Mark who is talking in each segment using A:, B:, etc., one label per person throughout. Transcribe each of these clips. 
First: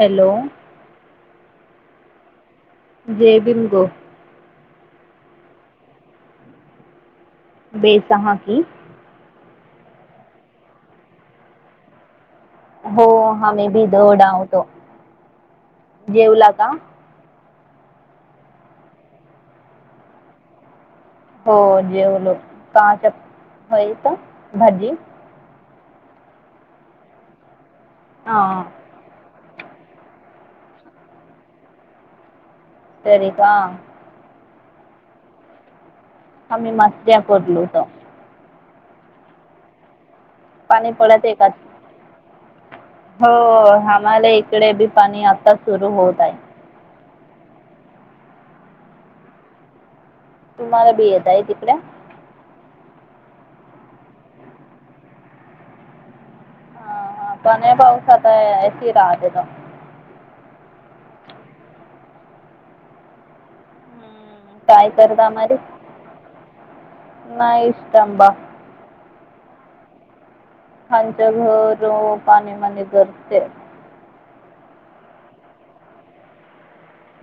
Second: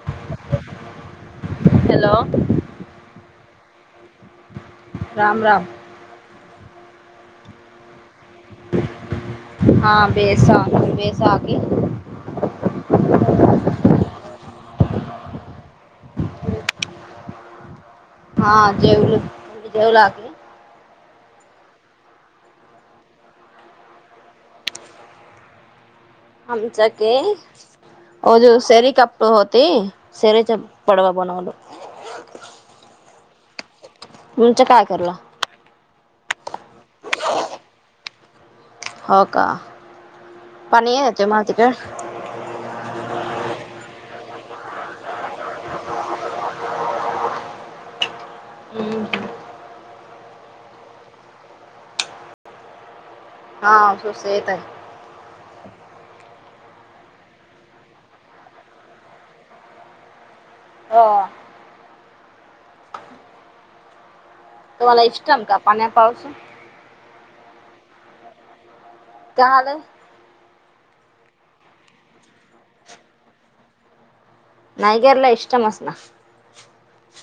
A: Hello!
B: Hello!
A: जेबिंगो
B: राम राम
A: बेसहा की,
B: हा बेसा बैसाखी
A: हो [unintelligible] जेवला का?
B: हा जेवलो तुमी बी जेवला हाके?
A: हो जेवलो, काच होईत भाजी
B: आमचाके वो जो
A: हां
B: सेरी कप होत ते सेरच्या पडवा बनवलो.
A: सरी का?
B: तुमचं काय करलाव?
A: [unintelligible]
B: हो का
A: पाणी
B: आहे
A: पडत ए
B: तुम्हाला
A: का
B: तिकड
A: हो इकडे बी पाणी आता सुरू होत आहे
B: [inaudible]
A: तुम्हाला भी येत आहे
B: [unintelligible]
A: हा हा पण या पावसात ऐसी राहतेत
B: हो
A: हम्म, काय
B: तुम्हाला
A: करता
B: इष्टम
A: मारी
B: का पाण्या पावसं
A: नाही इष्टंबा
B: [unintelligible]
A: खलचे घर पाणीमध्ये गळते
B: नाही गरला इष्टम अस ना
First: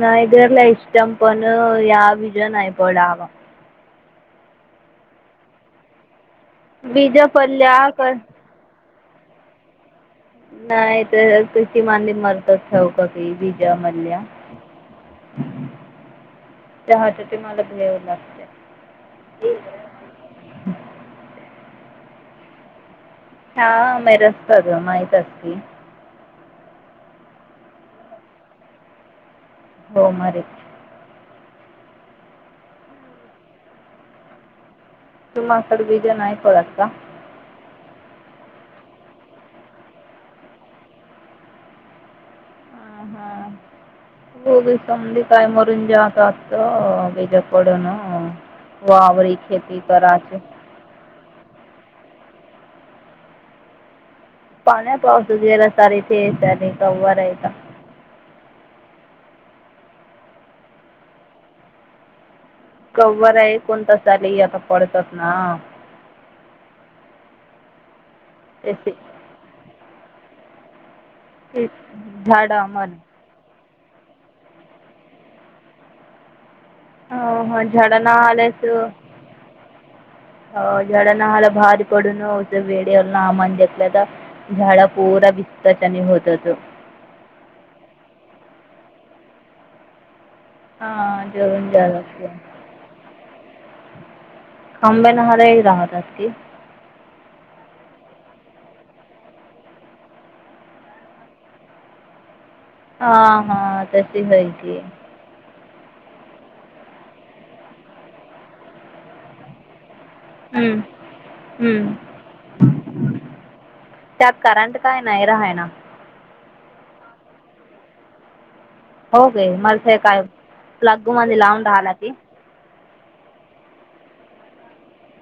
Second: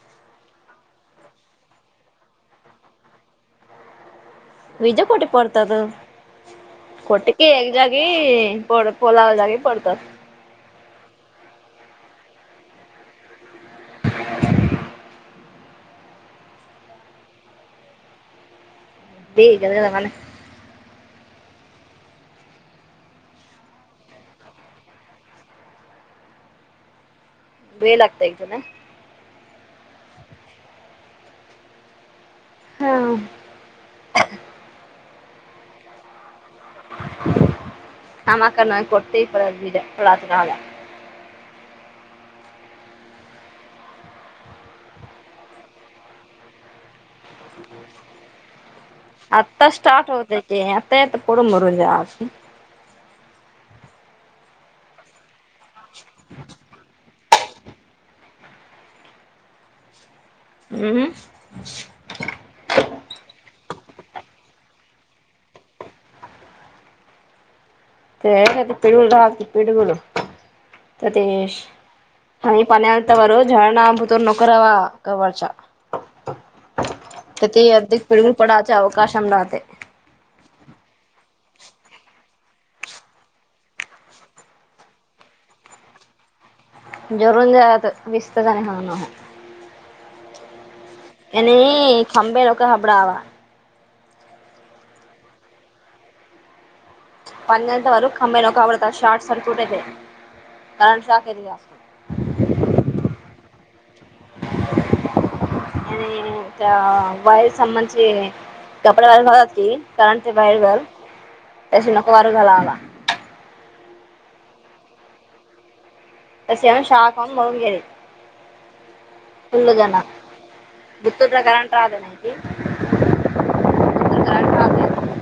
A: नयगरला इष्टम पण या विज नाई पडावा
B: विज कोट पडतात
A: बीज
B: कोटके
A: पडल्या
B: एगागे
A: क
B: पडत ओलाव जागी पडतात
A: नाही तर कची मांडी मारतात ठेऊका काही विजा [unintelligible] चहाचे ते मलाच घेव लागते
B: ते [unintelligible]
A: [unintelligible]
B: वेळ लागतोय ग त्याला
A: हो मारीच
B: हा
A: तुम्हा आकड बीज नाय पडत का
B: आमा का नय कोतेे पडत बिज [unintelligible]
A: हां हां होगी समंधी काय मरून जाय का बिजा पडुन
B: आता स्टार्ट होतय ते आता य तर पोर मरून जाशी
A: पाण्या पावस जरा सारीथ त्या [unintelligible] राहिता
B: हम हम
A: कव्वर आहे कोणता साले आता पडतात ना
B: ते
A: त्याचे
B: [unintelligible] [inaudible] तू
A: झाडा मन
B: तर नोकर रावा कवाचा
A: हो हो झाडा ना हले त
B: अवकाशम राहते
A: हो झाडा ना हल भार पडून होतं वेळेवर आमन घेतल्या तर झाडा पूरा विस्तकट होत होत
B: जरून जाात विस्त आणि ह
A: हां
B: आणि
A: जेवण जातात
B: खंभेलोक
A: खम्बेनला राहत असती
B: [unintelligible] शाॅट सर्कीट कारण शाॅक [unintelligible]
A: हा हा तशी होय की
B: आणि त्या वायर [unintelligible] कपडे वाळत घालव लागतय कारण ते बाहेर
A: हं,
B: घाल त्याशी
A: हं.
B: नको वार घाला आला
A: त्यात करंट काय नाही रहाय ना
B: [unintelligible]
A: हो गय
B: फुल्ल
A: मरथ
B: जण
A: काय लाग्गू म
B: गुत्तूरला
A: लावून
B: करंट
A: राहाला
B: राहते
A: ती
B: नाही
A: [inaudible]
B: की गुत्तूर करंट राहते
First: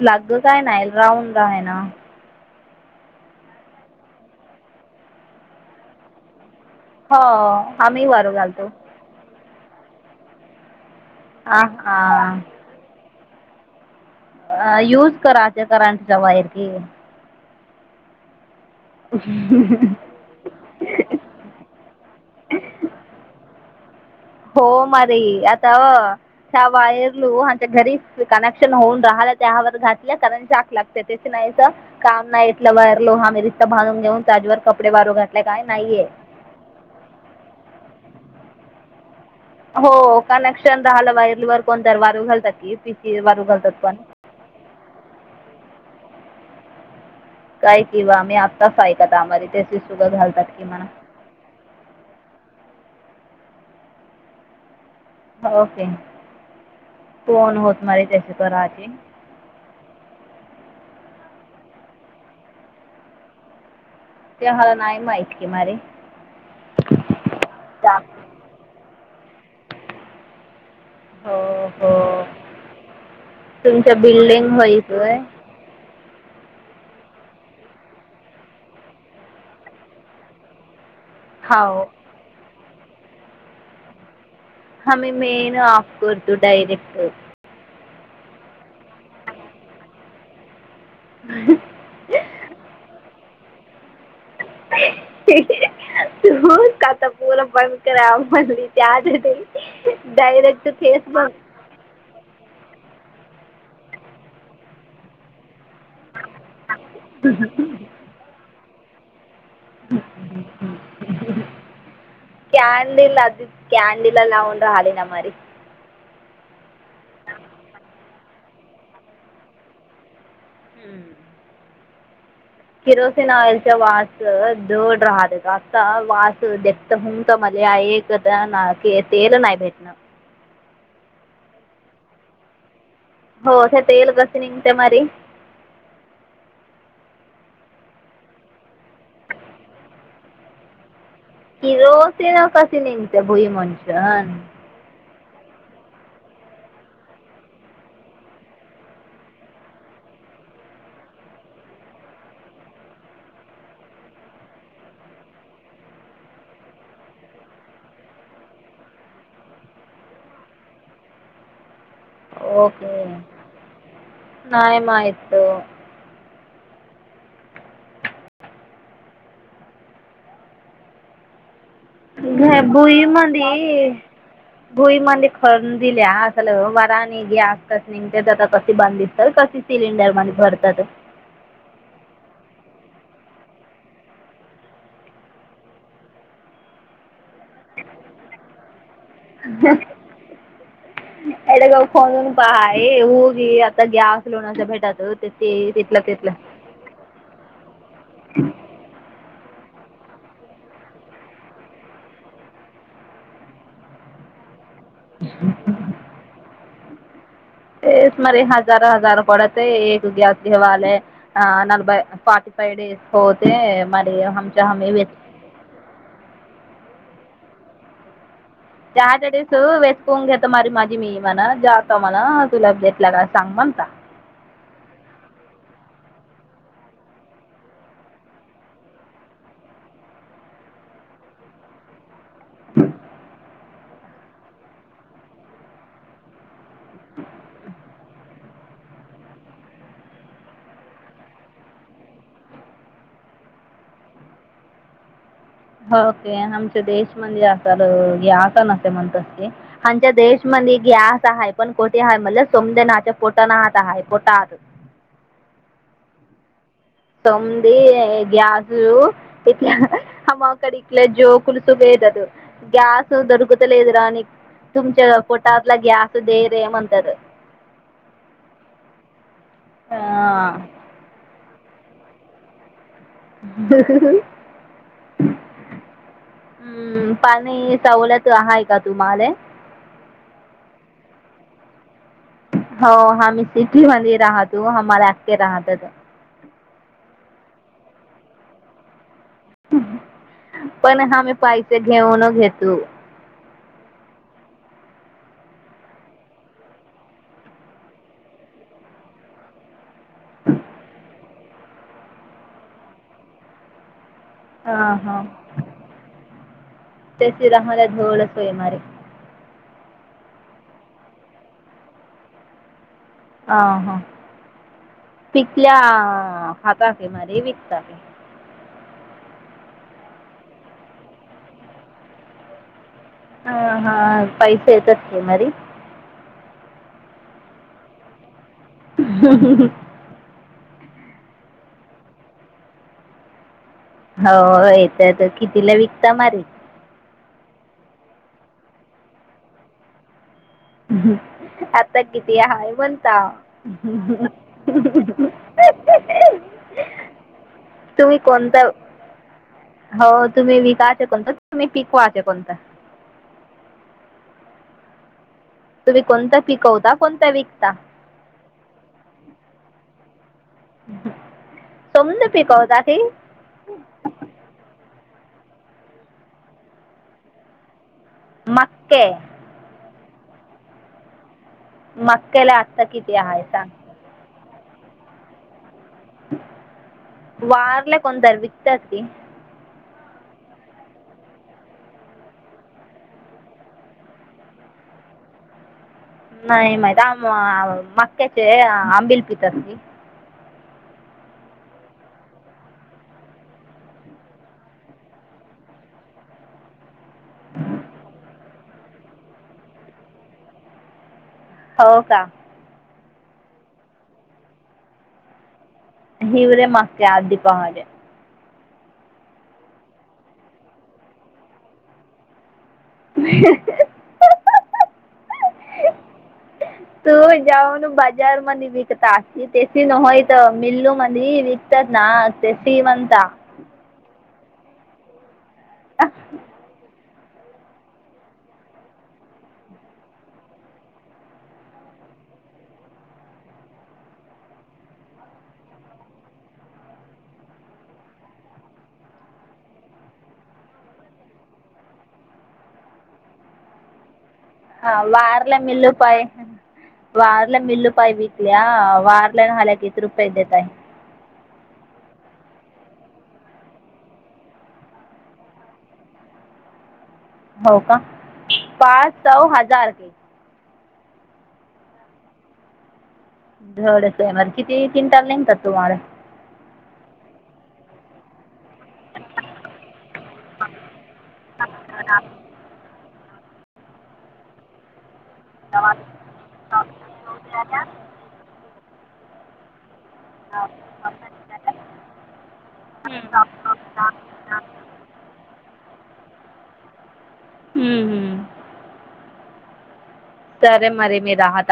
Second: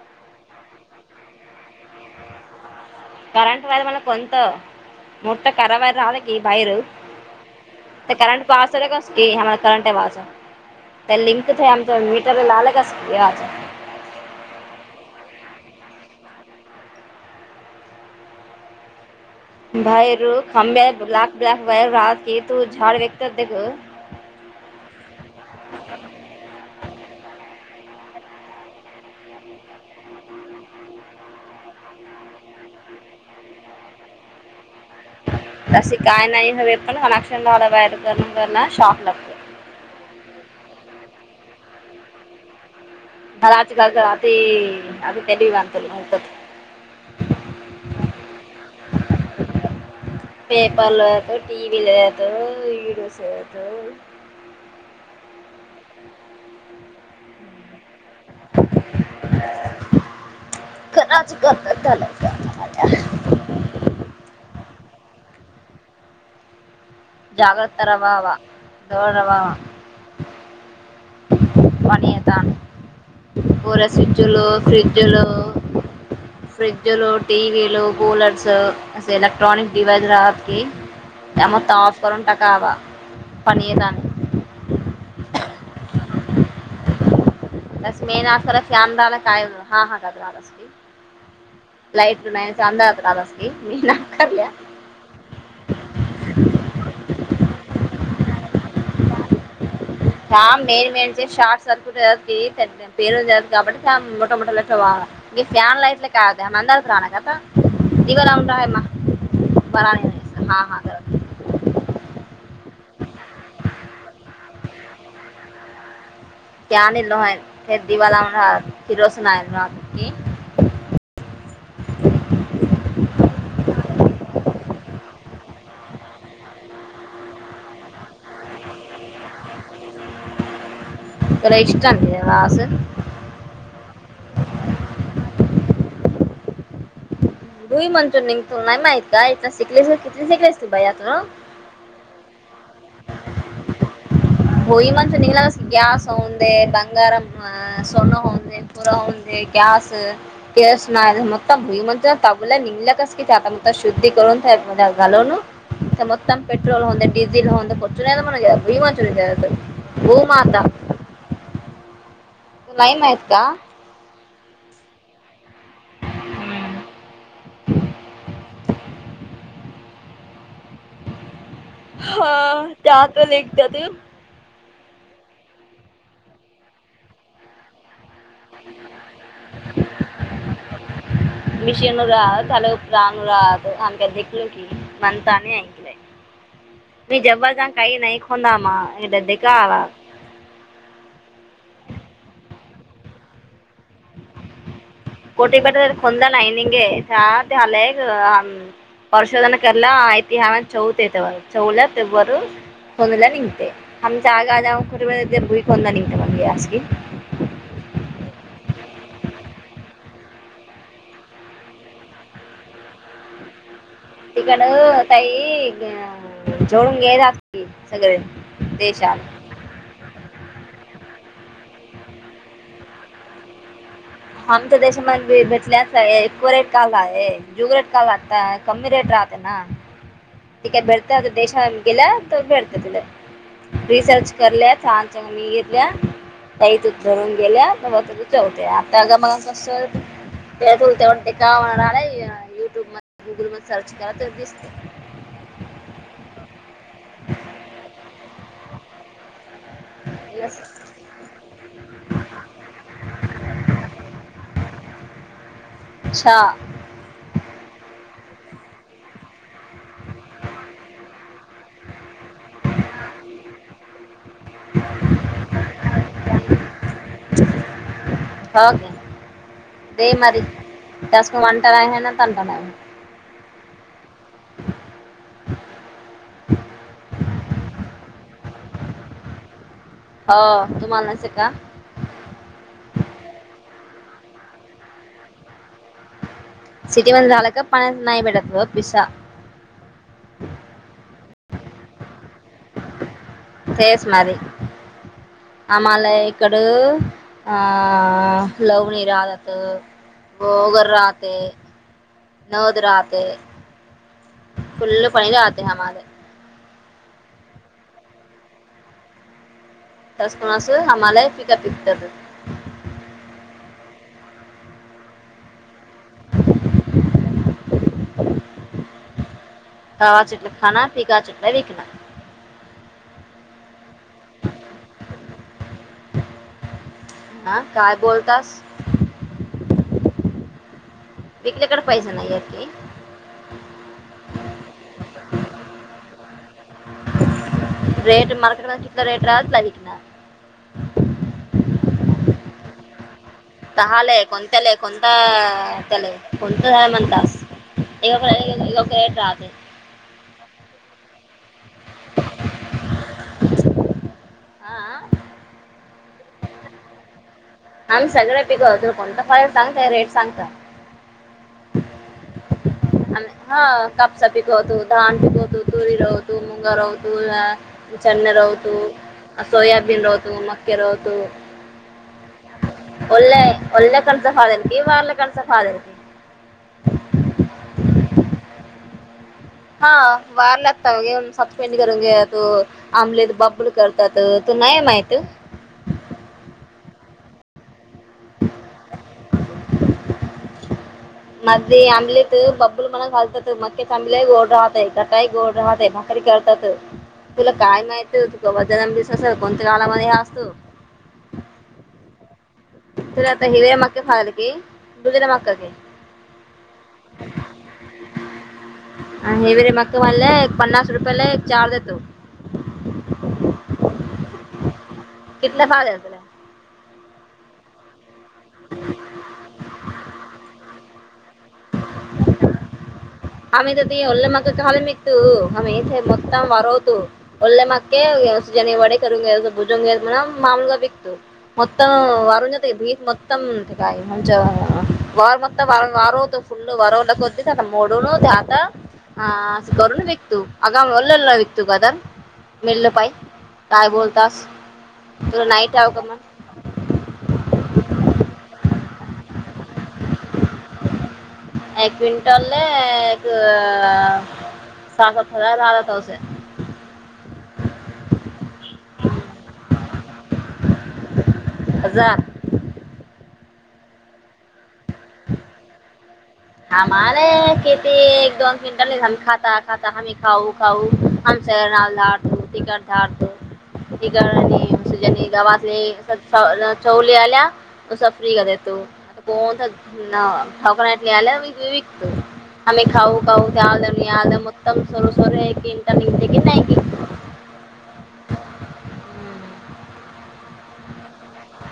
A: लाग काय नाल राहून का आहे ना
B: करंट वार मला कोत मुठा करावाारर रले की
A: हो आम्ही वारू घालतो हा हा
B: [inaudible] [inaudible]
A: [inaudible]
B: [inaudible]
A: हो मारी आता त्या वायर लू घरी कनेक्शन होऊन राहा त्यावर घातल्या कारण जाक लागते त्या नाही काम नाही [inaudible] घातले काय नाहीये
B: [inaudible]
A: [inaudible] घालतात पण
B: [inaudible]
A: [inaudible]
B: पेपरलतो टीव्हीलतो
A: [inaudible]
B: [inaudible]
A: [inaudible] तरचीी
B: राच गल झाला
A: [inaudible]
B: [inaudible]
A: [inaudible] तुमच्या बिल्डिंग होईतोय
B: [inaudible] [inaudible]
A: हाव
B: [inaudible]
A: [inaudible]
B: [inaudible] [inaudible]
A: [inaudible] [inaudible] डायरेक्ट फेसबुक
B: [inaudible] [inaudible] [inaudible] [inaudible]
A: [inaudible]
B: [inaudible]
A: [inaudible] [inaudible] [inaudible]
B: [inaudible]
A: [inaudible]
B: [inaudible]
A: [inaudible]
B: [inaudible] [inaudible] [inaudible] [inaudible]
A: ओके
B: [inaudible]
A: [inaudible] [inaudible] [inaudible] ते आता कसे बधसत कसे सिलेिंडर मध्ये भरतात
B: [unintelligible] [unintelligible]
A: [unintelligible] [unintelligible]
B: कोटी
A: ते-
B: बट
A: तिथलं
B: खंद
A: तिथलं
B: नायनिेथ ते हलग परर्शोधन ला इतिह चौथ येत चौदा फेब्रवर होनला निंततेे आमच्या जागा जा भ कोणंद तम्हाज क
A: हजार हजार पडते एक एक ग्यास दवाले अ नलबई फार्ट फाव डडेस पते
B: तिकडं ताई जोडून घे सगळे देशात
A: चहाडीस वेच पून घेत मारी माझी मी म्हणा जात म्हणा तुला भटला का सांग म्हणता
B: आमच्या देशमध्ये बी बचल्याच आहे इको रेट काल आहे ज्युग रेट काल लागता कमी रेट राहते ना ह अठीक बळतेय देशम गेला तळतातला रसर्च करलं छान चांगघेतलं तही तूच भरून गेल्या तेवते तग मग तेळोल तेवते का म्ह युट्यूब मध्ये गुगल म सर्च केरा तर दिसते
A: होके आमच्या देशमध्ये असल हे आता न म्हणत क आच्या देशमध्ये स आहे पण कोठे आहे म्ह सोम नाच्या फोट ता हाय पोतात
B: अच्छा
A: समधी ग्यासू इथ हमाकडे इकले जो पुलसो वयद ग्यास दरकतलेद राणी तुमच्या पोटातला गॅस दे रे म्हणंत
B: हो ते मारी त्यासकन नाही ना तन नाही
A: देून हम्म पाणी सवलत आहेय का तुम्हाला
B: हो तुम्हालाच का
A: हो हम्ही सिटीमध्येंद राहतो आमलाे राहत
B: सिटी मध्ये झालं का पाण्या नाही भेटत पिसा
A: पण ह मी पैसे घेऊन घेतो
B: फच माारी.
A: ह
B: आम्हाला इकडं अ लवणी राहहात वगर राहते नद राहते फुल् पणीर आते का माझ
A: तेसरहमद धढोळ सोय मारे
B: कसकणास हम्हालाय पिकअप इत
A: ह हा कल्या खाताात मर विकता
B: कावा चटला खाणा प काा चटला विकणा
A: ह हा पैसे येतात की मरी
B: हा काय बोलतास
A: ह्म ह ह
B: विकल्याकडे पाहिजे नाही आहे की
A: हो येत तर कितीला विकत मारी
B: रेट मारकड चित रेट राहला अलीिक ना
A: आता किती हय म्हणता
B: तहालय कोणत्या लय कोणता त्यालाय कोणतं झाय म्हणतास
A: तुम्ही कोणतं
B: इककट राहत
A: कोणत तुम्ही पिकू कोणत.
B: आह.
A: तुम्ही कोणता पिकवता कोणता विक.
B: आम्ही सगळे पिकवतो कोणत फ सांगताय रेट सांगता.
A: समंद पीिक जा.
B: आणि हा कापसा पीकवत धान पीकवत तुरी रवत मुगा रवत. चचे् रहत
A: मक्के
B: सोयाबीन राहत मके रहत.
A: मक्क्याला आत्ता किती आहे
B: ले
A: सांग
B: ल् कणसा खाद की वाारले कणसा खादकी.
A: वारला कोणतर विचारती.
B: हा वार लागत घेऊन सपपेंड करून घेतो आमलेद बबल करतात. नाहीयमयत.
A: नाही माहिित मक्क्याचे आंबिल पिती.
B: मध्ये आंबलेट बब्बूल मणा घातात मगक्याच आंबल्या गोड राहत आहे घटा गोड राहतय. करतात. तुला काय माहित तूबा ज दिसल कोणत्या काळामध्ये ह असतो.
A: हो का.
B: तु आता हिर्या मक्क फल की दुगरा मक्का क.
A: इवरे मके आदपहाार.
B: अ हेवेरे मक म्हणले एक पन्नास रुपयाला एक चार देतो. किितला भाग यला.
A: तू जावन बाजार म निवकता अस तेसी न होय तर मललू. म विकतात ना ते सी म्ह.
B: आम तर ते ल् मग काल मघतू आही मतम वरवतो. लेे मके स जनी वडे करंग घल भुजंग घयल म्हणा मामग बीघत म. भ म ल. [unintelligible] मोड. ून आता अं करून विकतू आगाम लेल ना विकतू काता मिळलं पाहि काय बोलत.
A: हा वारला मल्लु
B: मग
A: पाय वारला मल्लु पय वीटल. वारल्यान ह्याला किती रुपये देता.
B: एक क्विंटल एक अअ [unintelligible]
A: हो का पाच सव हजार के.
B: जा.
A: डच आहे मर किती तिनटाल नेतात तुम्हाला..
B: आमला खेती एकदम. मिंट खाता खाता हमीही खाऊ खाऊ ह सनाधार धो टिकट धारट आणि. गवातले चवले आल्या त फ्री कर देतो कोण. ना भाक. यला विकतो आम्ही खाऊ खाऊ त्या आलं आलं मतम सर्व सर आहे. ते क नाही क.
A: हम्म हम्म सरे मर. मे राहात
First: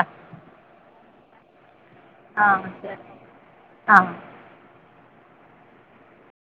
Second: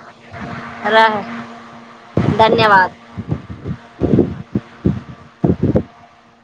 B: रा-
A: हांर
B: धन्यवाद
A: हां.
B: [inaudible]